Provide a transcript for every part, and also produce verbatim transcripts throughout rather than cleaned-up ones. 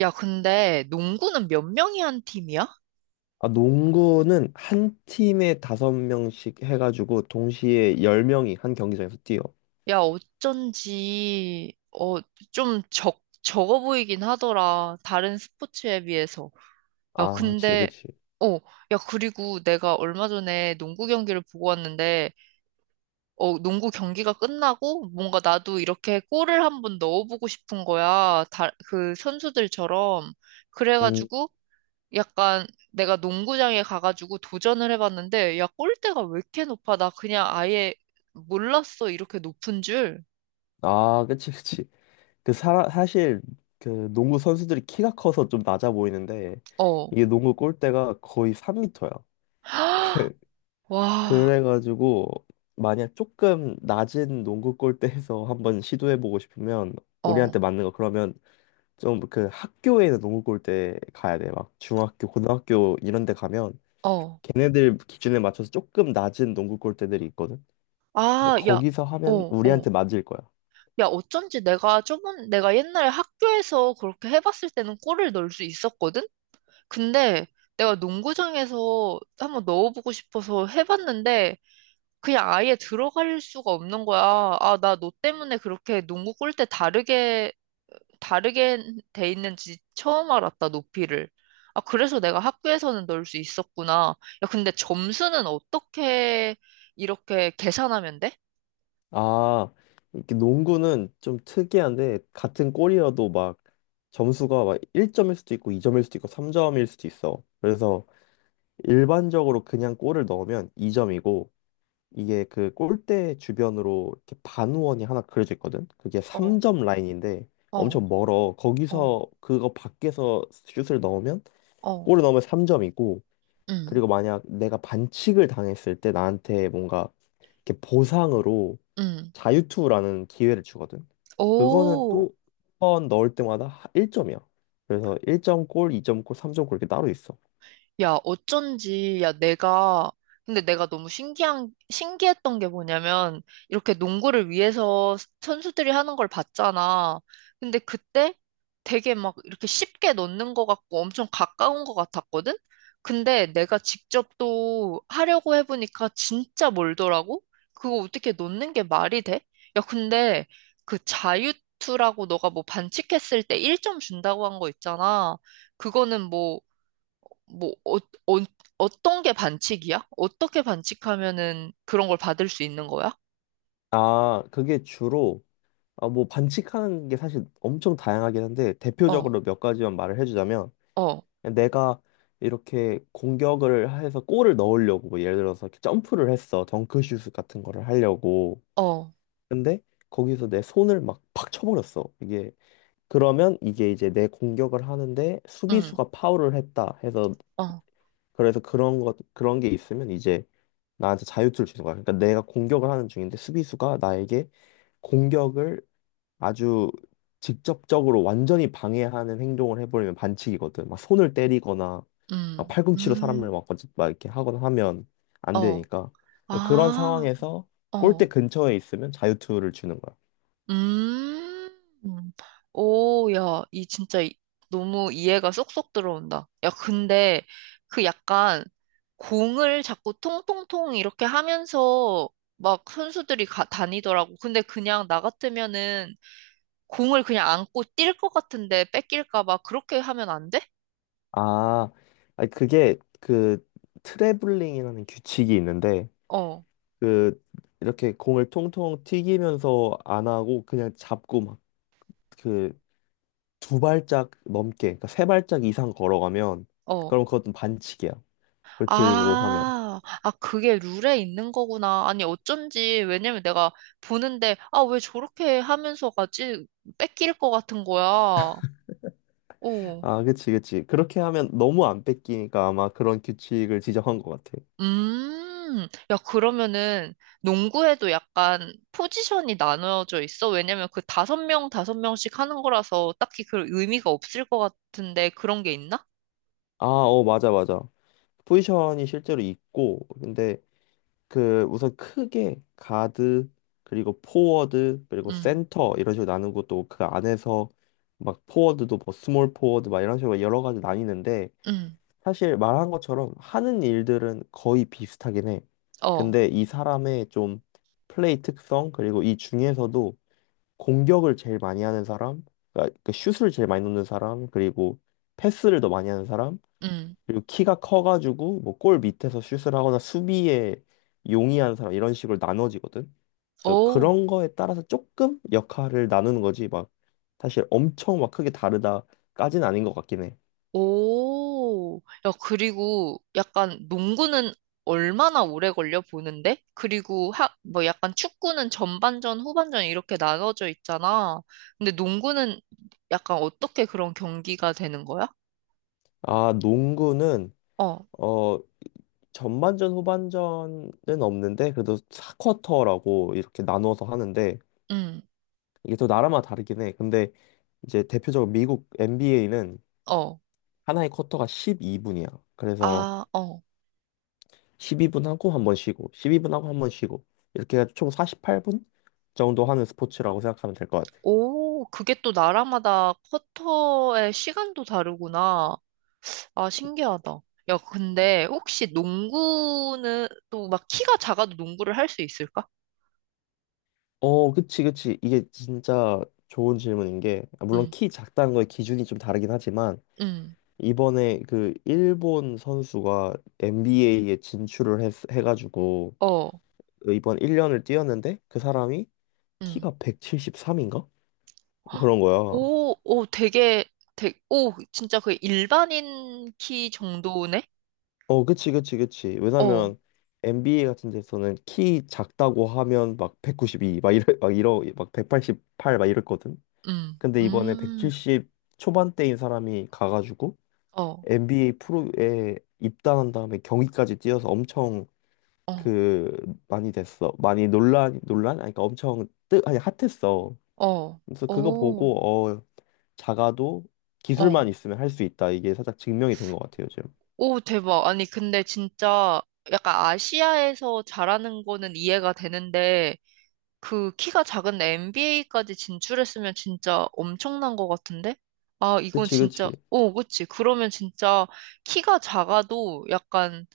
야, 근데 농구는 몇 명이 한 팀이야? 아, 농구는 한 팀에 다섯 명씩 해가지고 동시에 열 명이 한 경기장에서 뛰어. 야, 어쩐지, 어, 좀 적, 적어 보이긴 하더라. 다른 스포츠에 비해서. 야, 아, 그치, 근데, 그치. 어, 야, 그리고 내가 얼마 전에 농구 경기를 보고 왔는데, 어, 농구 경기가 끝나고 뭔가 나도 이렇게 골을 한번 넣어보고 싶은 거야. 다, 그 선수들처럼. 음. 그래가지고, 약간 내가 농구장에 가가지고 도전을 해봤는데, 야, 골대가 왜 이렇게 높아? 나 그냥 아예 몰랐어. 이렇게 높은 줄. 아, 그치, 그치. 그 사, 사실 그 농구 선수들이 키가 커서 좀 낮아 보이는데 어. 이게 농구 골대가 거의 삼 미터야. 와, 그래가지고 만약 조금 낮은 농구 골대에서 한번 시도해보고 싶으면 어, 우리한테 맞는 거, 그러면 좀 그 학교에는 농구 골대 가야 돼. 막 중학교, 고등학교 이런 데 가면 어. 걔네들 기준에 맞춰서 조금 낮은 농구 골대들이 있거든. 그래서 아, 야, 거기서 하면 어, 어. 우리한테 맞을 거야. 야, 어쩐지 내가 저번, 내가 옛날에 학교에서 그렇게 해봤을 때는 골을 넣을 수 있었거든? 근데 내가 농구장에서 한번 넣어보고 싶어서 해봤는데 그냥 아예 들어갈 수가 없는 거야. 아, 나 너 때문에 그렇게 농구 골대 다르게 다르게 돼 있는지 처음 알았다, 높이를. 아, 그래서 내가 학교에서는 넣을 수 있었구나. 야, 근데 점수는 어떻게 이렇게 계산하면 돼? 아, 이렇게 농구는 좀 특이한데 같은 골이어도 막 점수가 막 일 점일 수도 있고 이 점일 수도 있고 삼 점일 수도 있어. 그래서 일반적으로 그냥 골을 넣으면 이 점이고, 이게 그 골대 주변으로 이렇게 반원이 하나 그려져 있거든. 그게 어, 삼 점 라인인데 어, 엄청 멀어. 거기서 어, 그거 밖에서 슛을 넣으면, 어, 골을 넣으면 삼 점이고. 음, 그리고 만약 내가 반칙을 당했을 때 나한테 뭔가 이렇게 보상으로 음. 자유투라는 기회를 주거든. 그거는 오. 또 한 번 넣을 때마다 일 점이야. 그래서 일 점 골, 이 점 골, 삼 점 골 이렇게 따로 있어. 야, 어쩐지, 야, 내가, 근데 내가 너무 신기한, 신기했던 게 뭐냐면, 이렇게 농구를 위해서 선수들이 하는 걸 봤잖아. 근데 그때 되게 막 이렇게 쉽게 넣는 것 같고 엄청 가까운 것 같았거든? 근데 내가 직접 또 하려고 해보니까 진짜 멀더라고? 그거 어떻게 넣는 게 말이 돼? 야, 근데 그 자유투라고 너가 뭐 반칙했을 때 일 점 준다고 한 거 있잖아. 그거는 뭐, 뭐, 어, 어, 어떤 게 반칙이야? 어떻게 반칙하면은 그런 걸 받을 수 있는 거야? 아, 그게 주로, 아, 뭐 반칙하는 게 사실 엄청 다양하긴 한데 어, 대표적으로 몇 가지만 말을 해주자면, 어, 내가 이렇게 공격을 해서 골을 넣으려고, 뭐 예를 들어서 이렇게 점프를 했어, 덩크슛 같은 거를 하려고. 어, 근데 거기서 내 손을 막 팍 쳐버렸어 이게. 그러면 이게 이제 내 공격을 하는데 음, 수비수가 파울을 했다 해서, 어, 그래서 그런 것 그런 게 있으면 이제 나한테 자유투를 주는 거야. 그러니까 내가 공격을 하는 중인데 수비수가 나에게 공격을 아주 직접적으로 완전히 방해하는 행동을 해버리면 반칙이거든. 막 손을 때리거나 막 음, 팔꿈치로 사람을 음, 막, 어찌- 막 이렇게 하거나 하면 안 어, 되니까. 그런 아, 상황에서 골대 어, 근처에 있으면 자유투를 주는 거야. 음, 음. 오, 야, 이 진짜 이- 너무 이해가 쏙쏙 들어온다. 야, 근데 그 약간 공을 자꾸 통통통 이렇게 하면서 막 선수들이 가, 다니더라고. 근데 그냥 나 같으면은 공을 그냥 안고 뛸 것 같은데 뺏길까 봐 그렇게 하면 안 돼? 아, 아니, 그게 그 트래블링이라는 규칙이 있는데, 어, 그 이렇게 공을 통통 튀기면서 안 하고 그냥 잡고 막, 그 두 발짝 넘게, 그러니까 세 발짝 이상 걸어가면 어. 그럼 그것도 반칙이야. 불틀고 하면. 아, 아, 그게 룰에 있는 거구나. 아니, 어쩐지. 왜냐면 내가 보는데, 아, 왜 저렇게 하면서 가지? 뺏길 것 같은 거야. 오, 아, 그치, 그치. 그렇게 하면 너무 안 뺏기니까 아마 그런 규칙을 지정한 것 같아. 음, 야, 그러면은 농구에도 약간 포지션이 나눠져 있어? 왜냐면 그 다섯 명, 다섯 명씩 하는 거라서 딱히 그 의미가 없을 것 같은데 그런 게 있나? 아, 어, 맞아, 맞아. 포지션이 실제로 있고. 근데 그 우선 크게 가드, 그리고 포워드, 그리고 음, 센터 이런 식으로 나누고, 또 그 안에서 막 포워드도 뭐 스몰 포워드 막 이런 식으로 여러 가지 나뉘는데, 음, 사실 말한 것처럼 하는 일들은 거의 비슷하긴 해. 어, 근데 이 사람의 좀 플레이 특성, 그리고 이 중에서도 공격을 제일 많이 하는 사람, 그러니까 그 슛을 제일 많이 넣는 사람, 그리고 패스를 더 많이 하는 사람, 음. 그리고 키가 커가지고 뭐 골 밑에서 슛을 하거나 수비에 용이한 사람, 이런 식으로 나눠지거든. 그래서 오, 그런 거에 따라서 조금 역할을 나누는 거지. 막 사실 엄청 막 크게 다르다까지는 아닌 것 같긴 해. 오. 야, 그리고 약간 농구는 얼마나 오래 걸려 보는데? 그리고 하, 뭐 약간 축구는 전반전, 후반전 이렇게 나눠져 있잖아. 근데 농구는 약간 어떻게 그런 경기가 되는 거야? 아, 농구는 어, 어 전반전 후반전은 없는데 그래도 사 쿼터라고 이렇게 나눠서 하는데, 음, 이게 또 나라마다 다르긴 해. 근데 이제 대표적으로 미국 엔비에이는 어, 하나의 쿼터가 십이 분이야. 그래서 아, 어. 십이 분 하고 한 번 쉬고, 십이 분 하고 한 번 쉬고. 이렇게 해서총 사십팔 분 정도 하는 스포츠라고 생각하면 될 것 같아. 오, 그게 또 나라마다 쿼터의 시간도 다르구나. 아, 신기하다. 야, 근데 혹시 농구는 또 막 키가 작아도 농구를 할 수 있을까? 어, 그치, 그치. 이게 진짜 좋은 질문인 게, 아, 물론 응. 키 작다는 거의 기준이 좀 다르긴 하지만, 응, 이번에 그 일본 선수가 엔비에이에 진출을 했, 해가지고, 어, 이번 일 년을 뛰었는데, 그 사람이 응. 키가 백칠십삼인가? 헉, 그런 거야. 오, 오, 되게, 되게, 오, 진짜 그 일반인 키 정도네? 어, 그치, 그치, 그치. 어, 왜냐면 엔비에이 같은 데서는 키 작다고 하면 막 백구십이, 막 이래, 막 이러, 막 백팔십팔, 막 이랬거든. 음, 근데 이번에 음, 백칠십 초반대인 사람이 가가지고 어, 엔비에이 프로에 입단한 다음에 경기까지 뛰어서 엄청 어, 그 많이 됐어. 많이 논란, 논란? 아니, 그러니까 엄청 뜨, 아니, 핫했어. 어, 그래서 그거 오, 보고 어, 작아도 어, 기술만 있으면 할 수 있다, 이게 살짝 증명이 된 것 같아요, 요즘. 오, 대박. 아니, 근데 진짜 약간 아시아에서 잘하는 거는 이해가 되는데, 그 키가 작은 엔비에이까지 진출했으면 진짜 엄청난 것 같은데? 아, 이건 그치, 진짜, 그치. 오, 그치. 그러면 진짜 키가 작아도 약간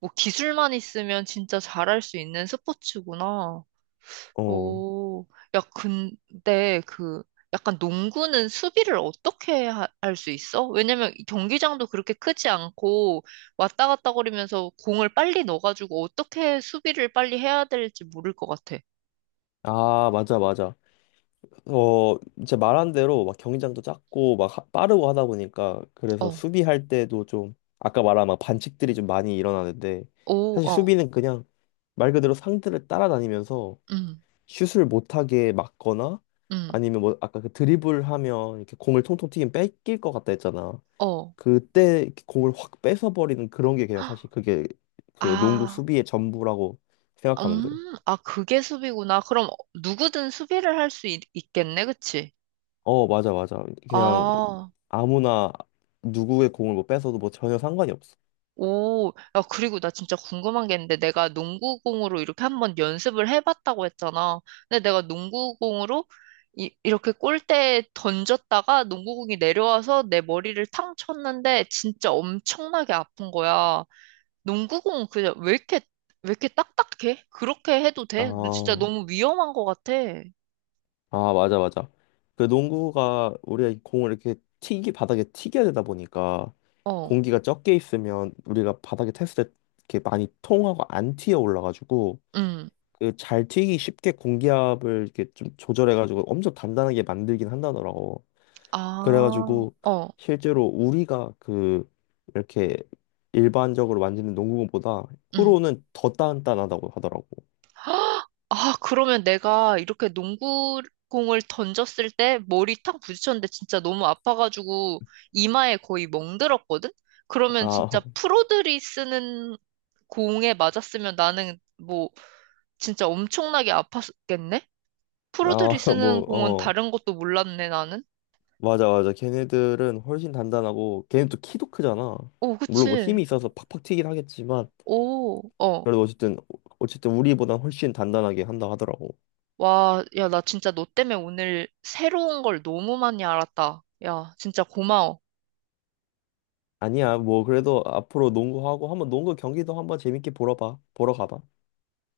뭐 기술만 있으면 진짜 잘할 수 있는 스포츠구나. 어. 오, 야, 근데 그 약간 농구는 수비를 어떻게 할 수 있어? 왜냐면 이 경기장도 그렇게 크지 않고 왔다 갔다 거리면서 공을 빨리 넣어가지고 어떻게 수비를 빨리 해야 될지 모를 것 같아. 아, 맞아, 맞아. 어, 이제 말한 대로 막 경기장도 작고 막 하- 빠르고 하다 보니까, 그래서 어, 수비할 때도 좀 아까 말한 막 반칙들이 좀 많이 일어나는데, 오, 사실 어, 수비는 그냥 말 그대로 상대를 따라다니면서 음, 슛을 못하게 막거나, 음, 아니면 뭐 아까 그 드리블 하면 이렇게 공을 통통 튀긴 뺏길 것 같다 했잖아. 어. 그때 이렇게 공을 확 뺏어버리는 그런 게, 그냥 사실 그게 그 농구 아, 수비의 전부라고 생각하면 돼. 음, 아, 그게 수비구나. 그럼 누구든 수비를 할 수 있겠네, 그치? 어, 맞아, 맞아. 그냥 아, 아무나 누구의 공을 뭐 뺏어도 뭐 전혀 상관이 없어. 오, 야, 그리고 나 진짜 궁금한 게 있는데, 내가 농구공으로 이렇게 한번 연습을 해봤다고 했잖아. 근데 내가 농구공으로 이, 이렇게 골대에 던졌다가 농구공이 내려와서 내 머리를 탕 쳤는데, 진짜 엄청나게 아픈 거야. 농구공은 그냥 왜 이렇게, 왜 이렇게 딱딱해? 그렇게 해도 돼? 너 진짜 아, 너무 위험한 것 같아. 아 맞아 맞아. 그 농구가 우리가 공을 이렇게 튀기, 바닥에 튀겨야 되다 보니까, 어, 공기가 적게 있으면 우리가 바닥에 탔을 때 이렇게 많이 통하고 안 튀어 올라가지고, 응. 그 잘 튀기 쉽게 공기압을 이렇게 좀 조절해가지고 엄청 단단하게 만들긴 한다더라고. 아, 그래가지고 어, 실제로 우리가 그 이렇게 일반적으로 만지는 농구공보다 응. 프로는 더 단단하다고 하더라고. 아, 그러면 내가 이렇게 농구공을 던졌을 때 머리 탁 부딪혔는데 진짜 너무 아파가지고 이마에 거의 멍들었거든? 그러면 아, 진짜 프로들이 쓰는 공에 맞았으면 나는 뭐 진짜 엄청나게 아팠겠네? 아, 프로들이 뭐, 쓰는 공은 어, 다른 것도 몰랐네, 나는. 맞아, 맞아. 걔네들은 훨씬 단단하고, 걔네도 키도 크잖아. 오, 물론 뭐 그치. 힘이 있어서 팍팍 튀긴 하겠지만, 오, 어. 그래도 어쨌든, 어쨌든 우리보다 훨씬 단단하게 한다 하더라고. 와, 야, 나 진짜 너 때문에 오늘 새로운 걸 너무 많이 알았다. 야, 진짜 고마워. 아니야, 뭐, 그래도 앞으로 농구하고, 한번 농구 경기도 한번 재밌게 보러 봐. 보러 가봐.